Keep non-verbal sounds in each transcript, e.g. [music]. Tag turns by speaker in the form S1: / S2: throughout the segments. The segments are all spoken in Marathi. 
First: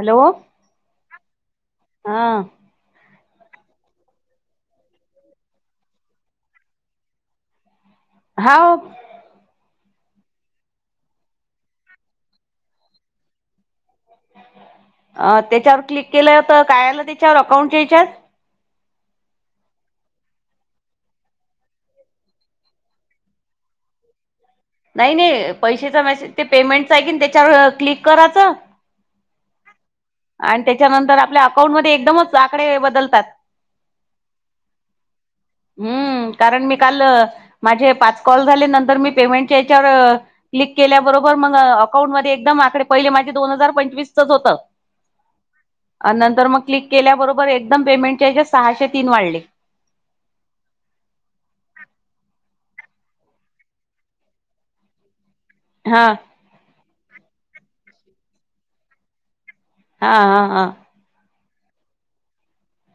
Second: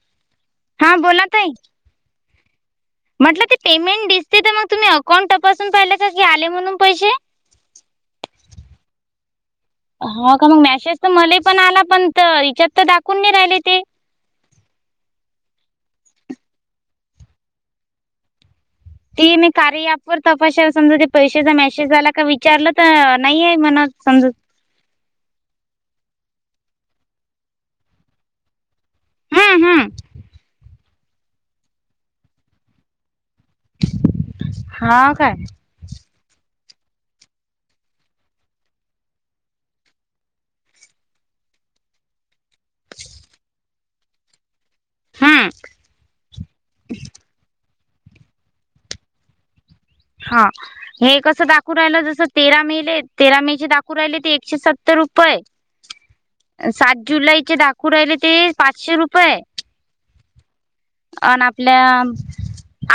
S1: हॅलो.
S2: हा बोला ताई.
S1: हां.
S2: म्हटलं ते पेमेंट दिसते ते मग तुम्ही अकाउंट तपासून पाहिले का, की आले म्हणून पैशे?
S1: हाव.
S2: हा का मग मॅसेज त मलेपण आला, पण त याच्यात त दाखवून नाई रायले ते.
S1: अ त्याच्यावर क्लिक केलं तर काय आलं त्याच्यावर अकाउंटच्या याच्यात
S2: ते मी कार्य ऍपवर तपाशेल समजा ते पैशाचा मेसेज आला का विचारलं त नाईये म्हणत समजत.
S1: नाही नाही पैशचा मेसेज ते पेमेंटचा आहे की नाय त्याच्यावर क्लिक कराचं.
S2: हम्म हम्म
S1: आन त्याच्यानंतर आपल्या अकाउंट मध्ये एकदमच आकडे बदलतात.
S2: हां काय?
S1: हम्म कारण मी काल माझे पाच कॉल झाले नंतर मी पेमेंटच्या याच्यावर क्लिक केल्याबरोबर मग अकाउंट मध्ये एकदम आकडे पहिले माझे दोन हजार पंचवीसचच होतं.
S2: हम्म
S1: अ नंतर मग क्लिक केल्याबरोबर एकदम पेमेंटच्या हेच्यात सहाशे तीन वाढले.
S2: हां. हे कसं दाखवू रायलं जसं तेरा मेले तेरा मे चे दाखवू रायले ते एकशे सत्तर रुपये.
S1: हां.
S2: साठवले की दाखवू राहिले ते पाचशे रुपये?
S1: हां हां हां.
S2: आन आपल्या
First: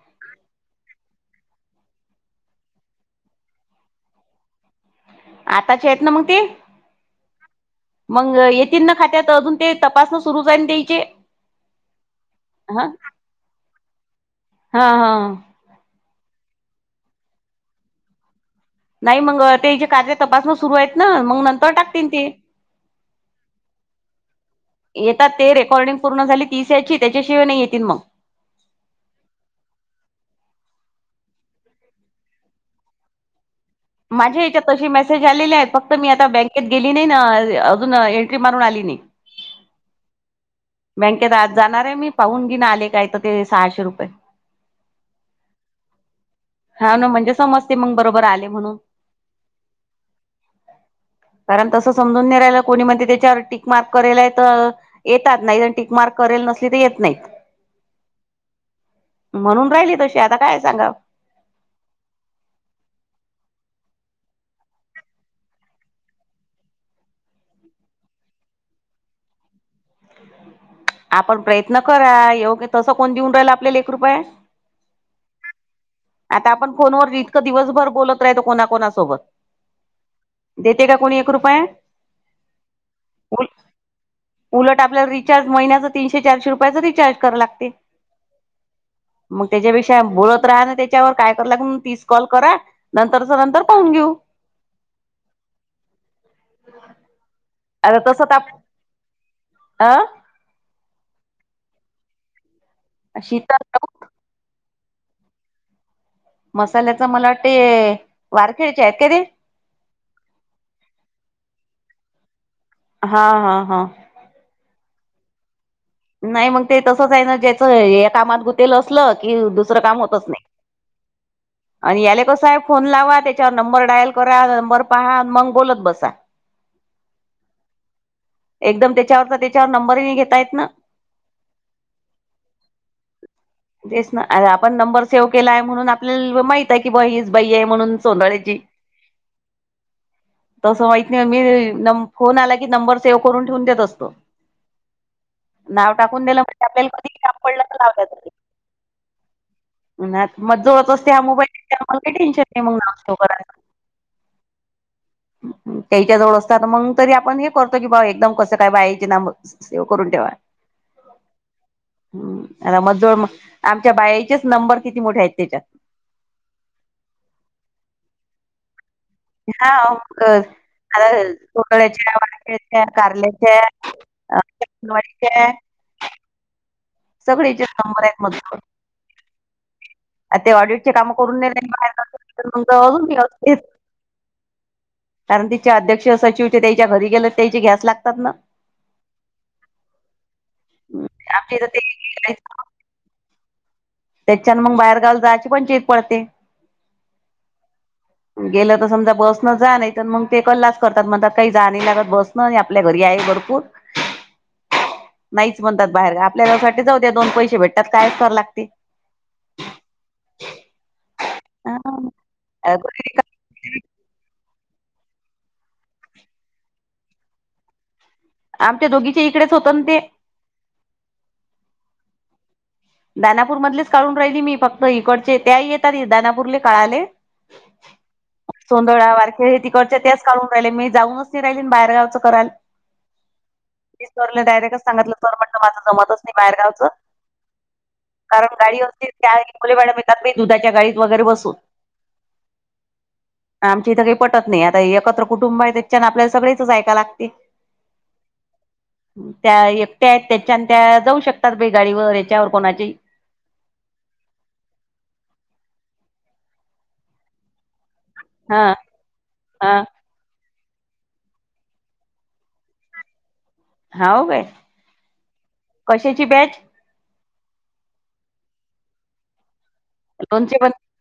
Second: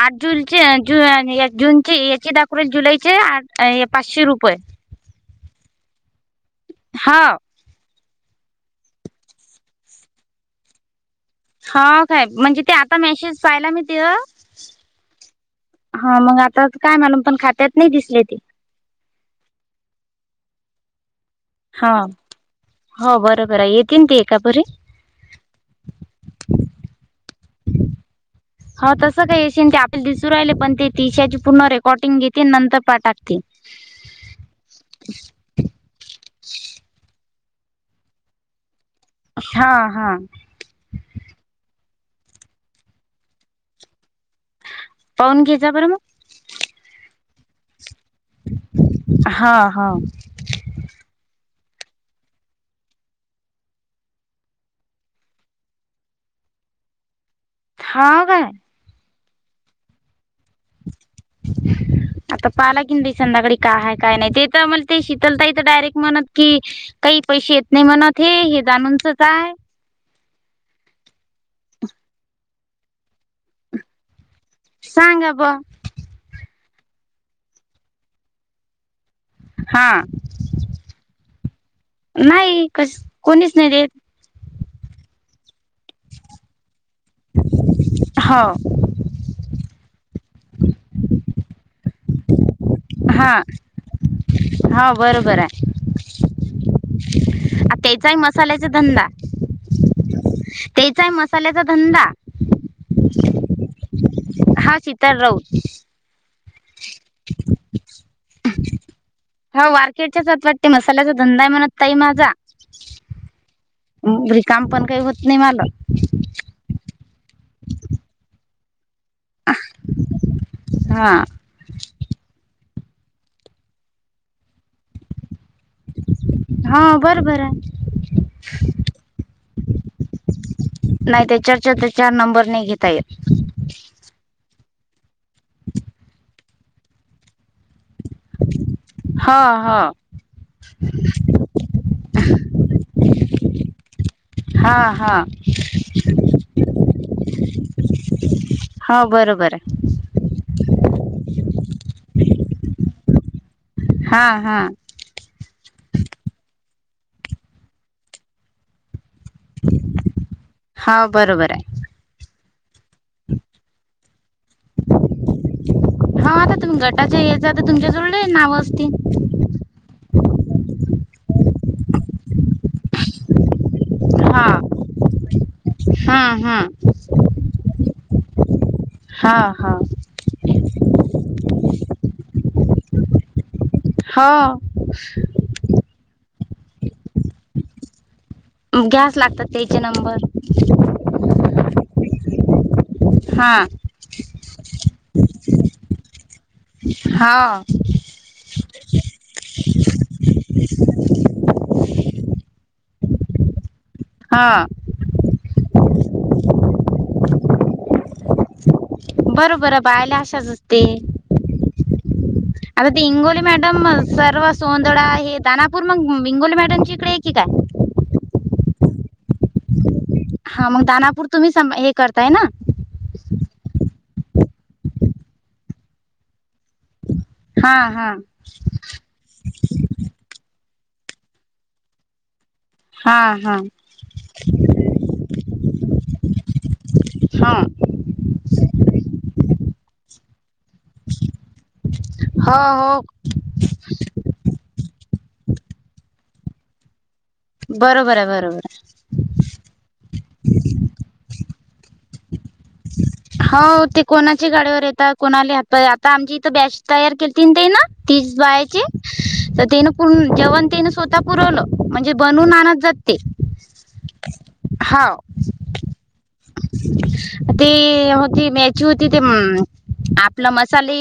S2: आठ जूनचे जून आणि या जून ते एकही दाखवू राहिले जुलैचे आट हे पाचशे रुपये.
S1: आताचे़ हायेत ना मग ते?
S2: हाव.
S1: मंग येतील न खात्यात अजून ते, तपासनं सुरू चै न त्या्यचे.
S2: हा काय? म्हणजे ते आता मेसेज पायला मी ते
S1: हा हा
S2: हा मग आतात काय मालूम पन खात्यात नई दिसले ते.
S1: नाई मंग तेजे कार्य तपासनं सुरू आहेत ना, मंग नंत-
S2: हा. हो बरोबर आहे. येतीन ते एकापरी
S1: येतात ते रेकॉर्डिंग पूर्ण झाली तिस याची, त्याच्याशिवाय नाइ येतींन मग.
S2: हा तसं काई अशीन ते आपल्या दिसू रायले, पन ते तिशयाची पूर्ण रेकॉर्डींग घेतीन नंतर पा टाकती.
S1: माज्या याच्यात तशी मेसेज आलेली आहेत. फक्त मी आता बॅकेत गेली नाई ना अजून एंट्री मारून आली नाही.
S2: हा हा.
S1: बँंकेत आज जाणार आहे मी, पाहून घेईन आले काय ते सहाशे रुपये.
S2: पाऊन घेत जा बरं मग.
S1: हा ना म्हणजे समजते मग बरोबर आले म्हणून.
S2: हा हा
S1: कारण तसं समजून नाई राहीलं कोणी म्हणते त्याच्यावर टीक मार्क करेल आहेत. नाई टिकमार करेल, नसली तर येत नाईत
S2: हा काय?
S1: म्हणून राहिली तशी आता काय सांगाव.
S2: [inaudible] आता पालाकीन बाई संध्याकाळी का हाय काय नाई. ते तर मला ते शितलताई डायरेक्ट म्हनत की काही पैशे येत नाई म्हणत हे जाणूनच आय.
S1: आपण प्रयत्न करा, ह्योबी तसं कोण देऊन राहिलं आपल्याला एक रुपया?
S2: सांगा बुवा.
S1: आता आपण फोनवर इतकं दिवसभर बोलत राहतो कोणाकोणासोबत.
S2: हा,
S1: देते का कोणी एक रुपया
S2: नाही कस
S1: उल
S2: कोणीच नाही देत.
S1: उलट आपल्याला रिचार्ज महिन्याचं तीनशे चारशे रुपयाचं रिचार्ज कराय लागते.
S2: हो
S1: मग त्याच्यापेक्षा बोलत राहा ना त्याच्यावर, काय करू लागे म्हणून तीस कॉल करा. नंतरच नंतर पाहून घेऊ.
S2: हा बरोबर हाय. आ
S1: आता
S2: त्याचाही
S1: तसं तर
S2: मसाल्याचा धंदा.
S1: अ
S2: तेचा हाय मसाल्याचा धंदा.
S1: अशी प्रार्थना बघ.
S2: हा सितार राऊत.
S1: मसाल्याच मला वाटते वारखेळचे आहेत का ते.
S2: हो मार्केटच्याच आात वाटते मसाल्याचा धंदा आहे म्हणत ताई माझा.
S1: हा हा हा.
S2: काम पण काही होत नाही मला.
S1: नाही मग ते तसंच आहे ना, ज्याचं या कामात गुत तेल असलं की दुसरं काम होतच नाही.
S2: हा
S1: आणि याले का साहेब फोन लावा त्, याच्यावर नंबर डायल करा, नंबर पहा मग बोलत बसा.
S2: हा बरोबर आहे
S1: एकदम त्याच्यावरचा तेच्यावर नंबरही घेता येत ना.
S2: नाही त्याच्यावरच्या त्याच्यावर नंबर नाही घेता येत.
S1: तेच ना अरे आपण नंबर सेव्ह केलाय, म्हणून आपल्याला माहित आहे की बाबा हीच बाई आहे म्हणून. सोंडाळेची.
S2: हो हो.
S1: तसं माहित नाही, मी फोन आला की नंबर सेव्ह करून ठेवून देत असतो.
S2: हां हां
S1: नाव टाकून दिलं म्हणजे आपल्याला कधी सापडलं तर लावता येते.
S2: हो बरोबर आहे
S1: मग जवळ बसत्या हा मोबाईल घीत्या, मला काही टेन्शन नाही मग नाव सेव करायला.
S2: हां हां.
S1: त्याच्या जवळ असतात मग तरी आपण हे करतो की, भाऊ एकदम कसं काय बायायचे नाम सेव करून ठेवा.
S2: हा बरोबर आहे
S1: [unintelligible] जवळ मग आमच्या बायाचेच नंबर किती मोठे आहेत तेच्यात.
S2: हा आता तुम्ही गटाच्या [unintelligible] तर तुमच्याकडं लय नाव असतील?
S1: हा आता पोकळ्याच्या, वाळक्याच्या, कारल्याच्या. [unintelligible]
S2: हां हां.
S1: सगळे येच्यात नंबर आहेत म
S2: हा. हा.
S1: ते ऑडिटचे कामं करून [unintelligible] बाहेर [unintelligible] अजून मी असतेच.
S2: हो.
S1: कारण तिचे अध्यक्ष, सचिवचे त्याच्या घरी गेलं, त्याची गॅस लागतात ना?
S2: घ्यायचं लागतात त्याचे नंबर
S1: आमच्या इथं ते
S2: हा.
S1: त्याच्यान मग बाहेरगावला जायची पण पंचीत पडते.
S2: हा
S1: गेलं तर समजा बसनं जा, नाहीतर मग ते कल्लाच करतात म्हणतात काही जाणे लागत बस म हे आपल्या घरी आहे भरपूर.
S2: हा.
S1: नाहीच म्हणतात बाहेर का. आपल्यासाठी जाऊ द्यात, दोन पैसे भेटतात कायच कराय लाग
S2: बरोबर बायाला अशाच असते,
S1: अ
S2: आता ते इंगवले मॅडम सर्व सोंदडा हे दानापूर मग हिंगोली मॅडमच्या इकडे आहे की काय?
S1: आमच्या दोघीच्या इकडेच होतं अन ते
S2: हा मग दानापूर तुम्ही स हे करताय ना
S1: दानापूर मधलेच काढून राहिली मी फक्त इकडचे त्याही येतात दानापूरले. कळाले?
S2: हा हा
S1: सोंदळा वारखे हे तिकडचे तेच काढून राहिले मी जाऊनच नाही राहिली बाहेरगावचं कराय.
S2: हा हा
S1: मी सर डायरेक्टच सांगितलं सर म्हणलं, माझं जमतच नाही बाहेरगावचं.
S2: हां.
S1: कारण गाडी असतील त्यांगोले मॅडम येतात बाई दुधाच्या गाडी. वगैरे बसू
S2: हो हो
S1: आमच्या इथं काही पटत नाही आता एकत्र कुटुंब आहे त्याच्यान सगळ्याच ऐकाय लागतंय.
S2: बरोबर आहे बरोबर आहे.
S1: त्या एकट्या आहेत त्याच्यान त्या जाऊ शकतात गाडीवर याच्यावर कुणाच्याही.
S2: हो ते कोणाच्या गाड्यावर येता, कोणालाही हात आता आमची इथं बॅच तयार केलती ना तेनं तीस
S1: हा
S2: बायाची तर
S1: हा
S2: तिनं फुल जेवण तिनं स्वतः पुरवलं म्हणजे बनवून आणत जाते.
S1: हाव काय कशाची बॅच?
S2: अं ते ह ते मॅची होते ते अ आपला
S1: लोणचे पण
S2: मसाले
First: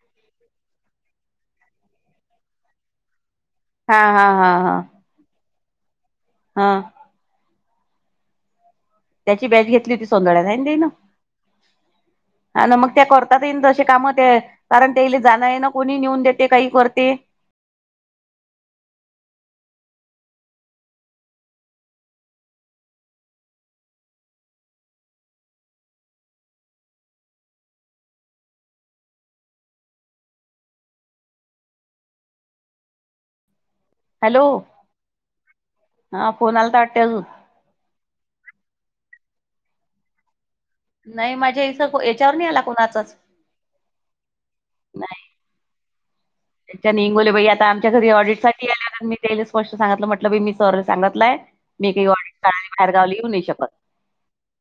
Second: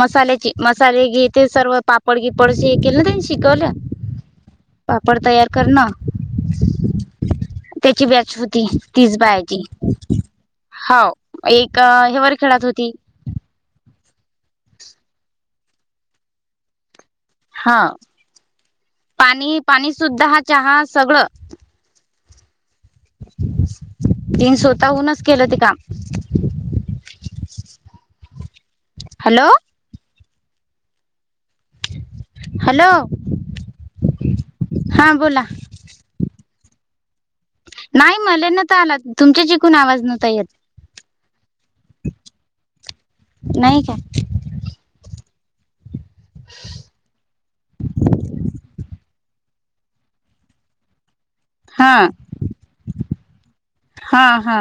S2: मसाल्याची मसाले हे ते सर्व पापड-गिपड केलं ना ते शिकवलं.
S1: हा हा हा हा.
S2: पापड तयार करनं
S1: हा
S2: त्याची बॅच होती. तीच बाई
S1: त्याची
S2: ती
S1: बॅच घेतली होती सोंदळ्यात आहे ना ते ना
S2: हव एक हिवरखेड्यात होती.
S1: हातात येईन तशे काम ते कारण तेईले जाणं येन कोणी नेऊन देते काही करते.
S2: हा पाणी, पाणी सुद्धा हा चहा सगळं. तीनं स्वतःहूनच केलं ते काम. हॅलो. हालो.
S1: हॅलो, हा फोन आला वाटतंय अजून.
S2: नाही मले नता आला तुमच्या जिकून आवाज नव्हता येत.
S1: नाही माझ्यास याच्यावर नाही आला कोणाचाच.
S2: नाही काय.
S1: नाही. त्याच्या हिंगोले बाई आता आमच्या घरी ऑडिटसाठी आल्यानं मी त्याले स्पष्ट सांगितलं. म्हटलं मी बाई सर सांगतलंय मी काय
S2: हा
S1: ऑडिट [unintelligible] बाहेर गावला येऊ नाय शकतं.
S2: हा हा.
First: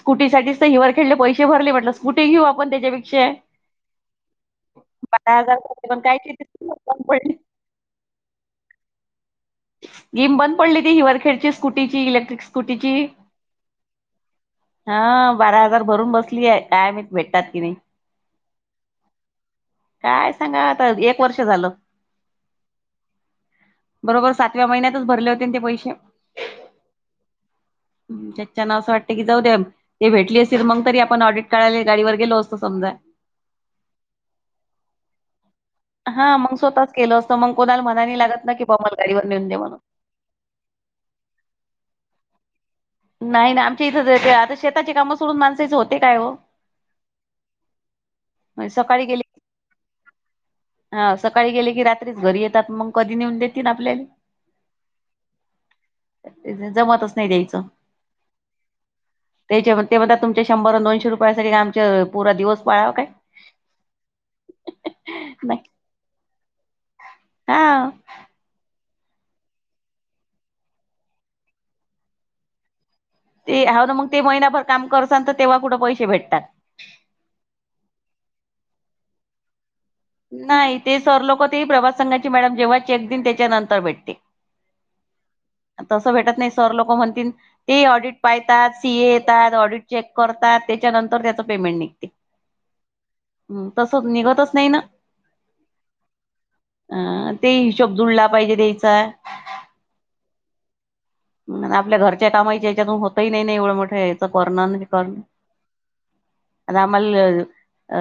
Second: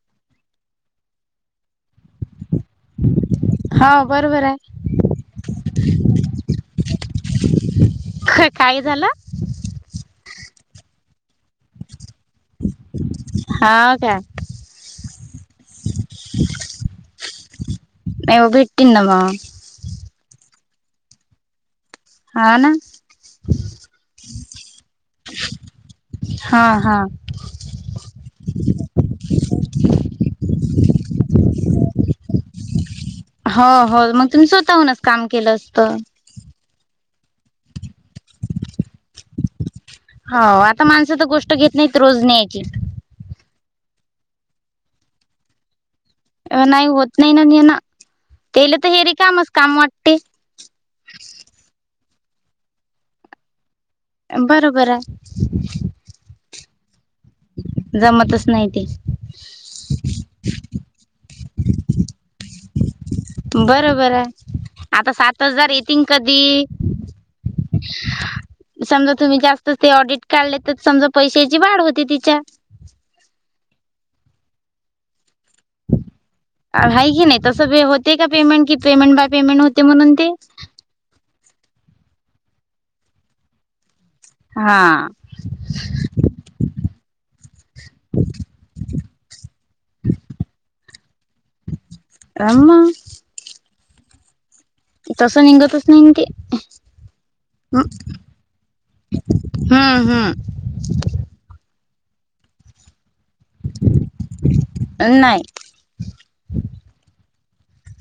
S1: स्कुटीसाठीच तर हि वर खेडले पैसे भरले, म्हटलं स्कूटी घेऊ आपण त्याच्यापेक्षा.
S2: हो बरोबर हाय.
S1: बारा हजार पण काय [unintelligible] म्हणताना पडली.
S2: काय झालं.
S1: गेम बंद पडली ती हिवरखेडची स्कूटीची, इलेक्ट्रिक स्कूटीची.
S2: हा काय
S1: हा बारा हजार भरून बसली आहे कायम भेटतात कि नाही.
S2: हो भेटतील ना मग.
S1: काय सांगावं आता एक वर्ष झालं.
S2: हा ना.
S1: बरोबर सातव्या महिन्यातच भरले होते ना ते पैसे.
S2: हा [inaudible]
S1: ते त्यांना असं वाटतं की जाऊ द्या. ते भेटले असते तर मग आपण ऑडिट काढायला गाडीवर गेलो असतो समजा.
S2: हो हो, मग तुम्ही स्वतःहूनच काम केलं असतं.
S1: हा मग स्वतःच केलं असतं, मग कोणाला म्हणाय नाही लागत ना की, बाबा मला गाडीवर नेऊन दे म्हणून.
S2: हो आता माणसाचं गोष्ट घेत नाहीत रोज न्यायची.
S1: नाही ना आमच्या इथं जर ते आता शेताची कामं सोडून माणसेच होत
S2: नाही होत नाही नाही ना हेन,
S1: म्हणजे
S2: तेला तर हे
S1: सकाळी गेले
S2: रिकामच काम वाटते.
S1: हा सकाळी गेले की रात्रीच घरी येतात मग कधी नेऊन देतील आपल्यालेले.
S2: बरोबर हाय‌. [inaudible]
S1: जमतच नाही द्यायचं.
S2: जमतच नाही ते.
S1: त्याच्या ते म्हणतात तुमच्या शंभर आणि दोनशे रुपयासाठी काय आमचे पुरा दिवस पळावा काय.
S2: बरोबर आहे. आता सात
S1: नाही
S2: हजार येतीन कधी?
S1: हा
S2: [unintelligible] समजा तुम्ही जास्तच ऑडिट काढले तर समजा पैशाची वाढ होती तिच्या.
S1: ते हाव ना मग, ते महिनाभर काम करसाल तर तेव्हा कुठं पैसे भेटतात.
S2: आहे की नाही तसं होते का पेमेंट की पेमेंट बाय पेमेंट होते म्हणून ते
S1: नाही ते सर लोक होते प्रभास संघाची मॅडम जेव्हा चेक दिन त्याच्यानंतर भेटते.
S2: हा
S1: तस भेटत नाही. सर लोक म्हणतील ते ऑडिट पाहतात, सी ए येतात, ऑडिट चेक करतात, त्याच्यानंतर त्याच पेमेंट निघते.
S2: राहुना.
S1: हम्म तसंच निघतच नाही ना.
S2: तस निघतच नाही की.
S1: अ ते हिशोब जुळला पाहिजे द्यायचा.
S2: हा हा.
S1: मग आपल्या घरच्या कामाचे याच्यातून होतही नाही नाही एवढं मोठं याच करण हे करण.
S2: नाही
S1: आता आम्हाल अ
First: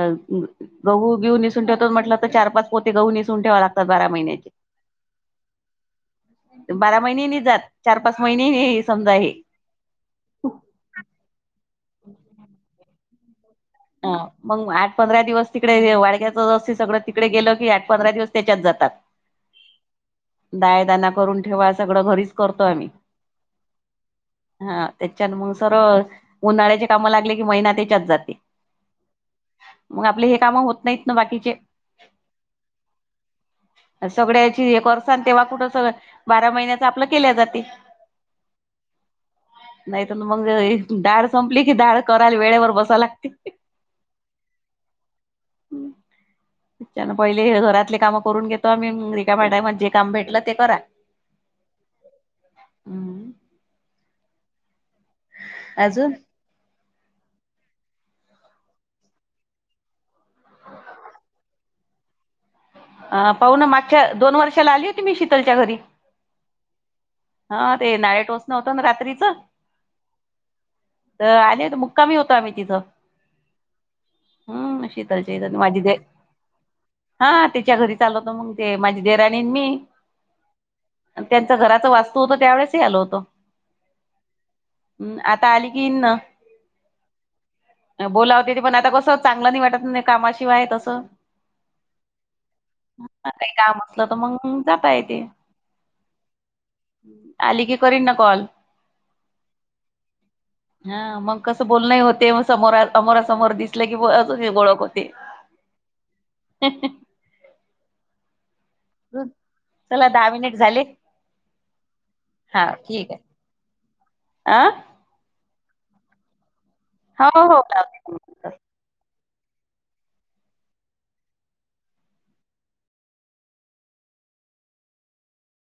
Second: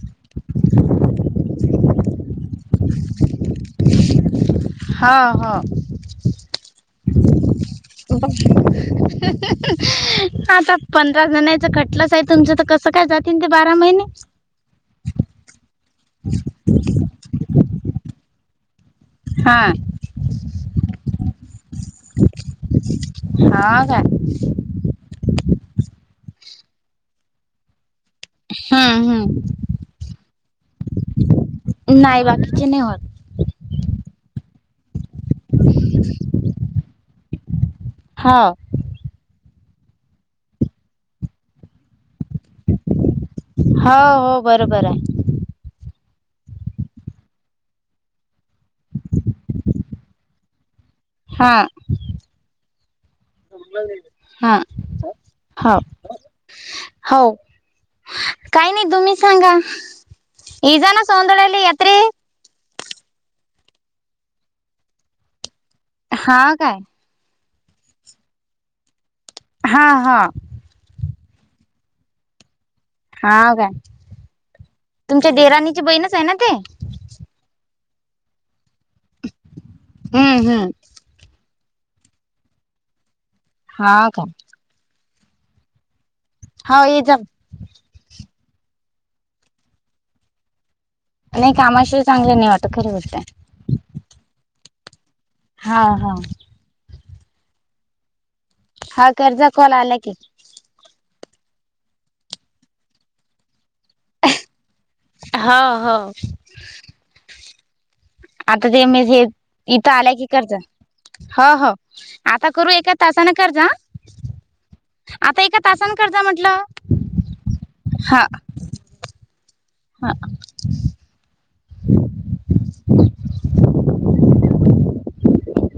S1: गहू बिऊ निसून ठेवतो, म्हटलं तर चार पाच पोती गहू निसळून ठेवाय लागतात बारा महिन्याचे.
S2: हा हो.
S1: बारा महिने नाही जात. चार पाच महिने हे समजा हे
S2: आता पंधराजण आहेत. कटलंच आहे तुमचं तर कसं काय जातीन ते बारा महिन
S1: हा मग आठ पंधरा दिवस तिकडे व्यवहार घ्यायचा असतोय सगळं तिकडे गेलो की आठ पंधरा दिवस त्याच्यात जातात.
S2: हा.
S1: दाय दाना करून ठेवा, सगळं घरीच करतोय आम्ही.
S2: हो काय
S1: हा त्याच्या मग स रोज उन्हाळ्याचे कामं लागले की महिना त्याच्यात जाते.
S2: हम्म हम्म.
S1: मग आपले हे कामं होत नाहीत ना बाकीचे.
S2: नाही बाकीचे नाही. [unintelligible]
S1: सगळ्याची एक वर्सान तेव्हा कुठं सगळ बारा महिन्याच आपलं केल्या जाती.
S2: हाव.
S1: नाही तर मग, डाळ संपली की डाळ करायला वेळेवर बसाय लागती.
S2: हो हो बरोबर हाय. [inaudible]
S1: त्यांनं पहिले हे घरातले कामं करून घेतो आम्ही. रिकाम्या टायमात जे काम भेटलं ते करा.
S2: हां हां हाल.
S1: अजून
S2: हो. काय नाही, तुम्ही सांगा? [unintelligible]
S1: अ पाहु ना मागच्या दोन वर्षाला आली होती मी शीतलच्या घरी.
S2: हा काय.
S1: हा ते नाळे टोचणं होतं ना रात्रीचं.
S2: हा हा.
S1: तर आले होतेत हो मुक्कामी होतो आम्ही तिथं.
S2: हाव काय
S1: हम्म
S2: तुमच्या
S1: शीतलच्या इथं माझी
S2: देराणीची
S1: दे
S2: बहीणच आहे ना ती?
S1: हा त्याच्या घरी चालवतो मग ते माझी देवराणी आणि मी.
S2: हम्म हम्म
S1: त्यांच घराच वास्तू होत त्यावेळेसही आलं होतं.
S2: हा का?
S1: हम्म आता आली की यीनं.
S2: हा ये जा.
S1: बोलावते ते पण, आता कसं चांगलं नाही वाटत नाही कामाशिवाय तसं.
S2: नाही कामाशी चांगले नाही वाटतं खरं बोलतेय.
S1: काही काम असलं तर मंग जाता येते.
S2: हा हा.
S1: आली की करीन ना कॉल.
S2: हा करजा कॉल आला की.
S1: हा. मग कसं बोलनंही होते. मग समोरा अमोरा समोर दिस लाग आज हे बळकशी
S2: हो हो
S1: [unintelligible]
S2: आता ते मी हे इथं
S1: चला
S2: आल्या की
S1: दहा मिनिट
S2: करतनं.
S1: झाले.
S2: हो हो. आता करू एका तासाने कर जा हा.
S1: आ?
S2: आता एका तासान कर जा म्हटलं.
S1: हो हो
S2: हा
S1: [unintelligible]
S2: हा. [inaudible]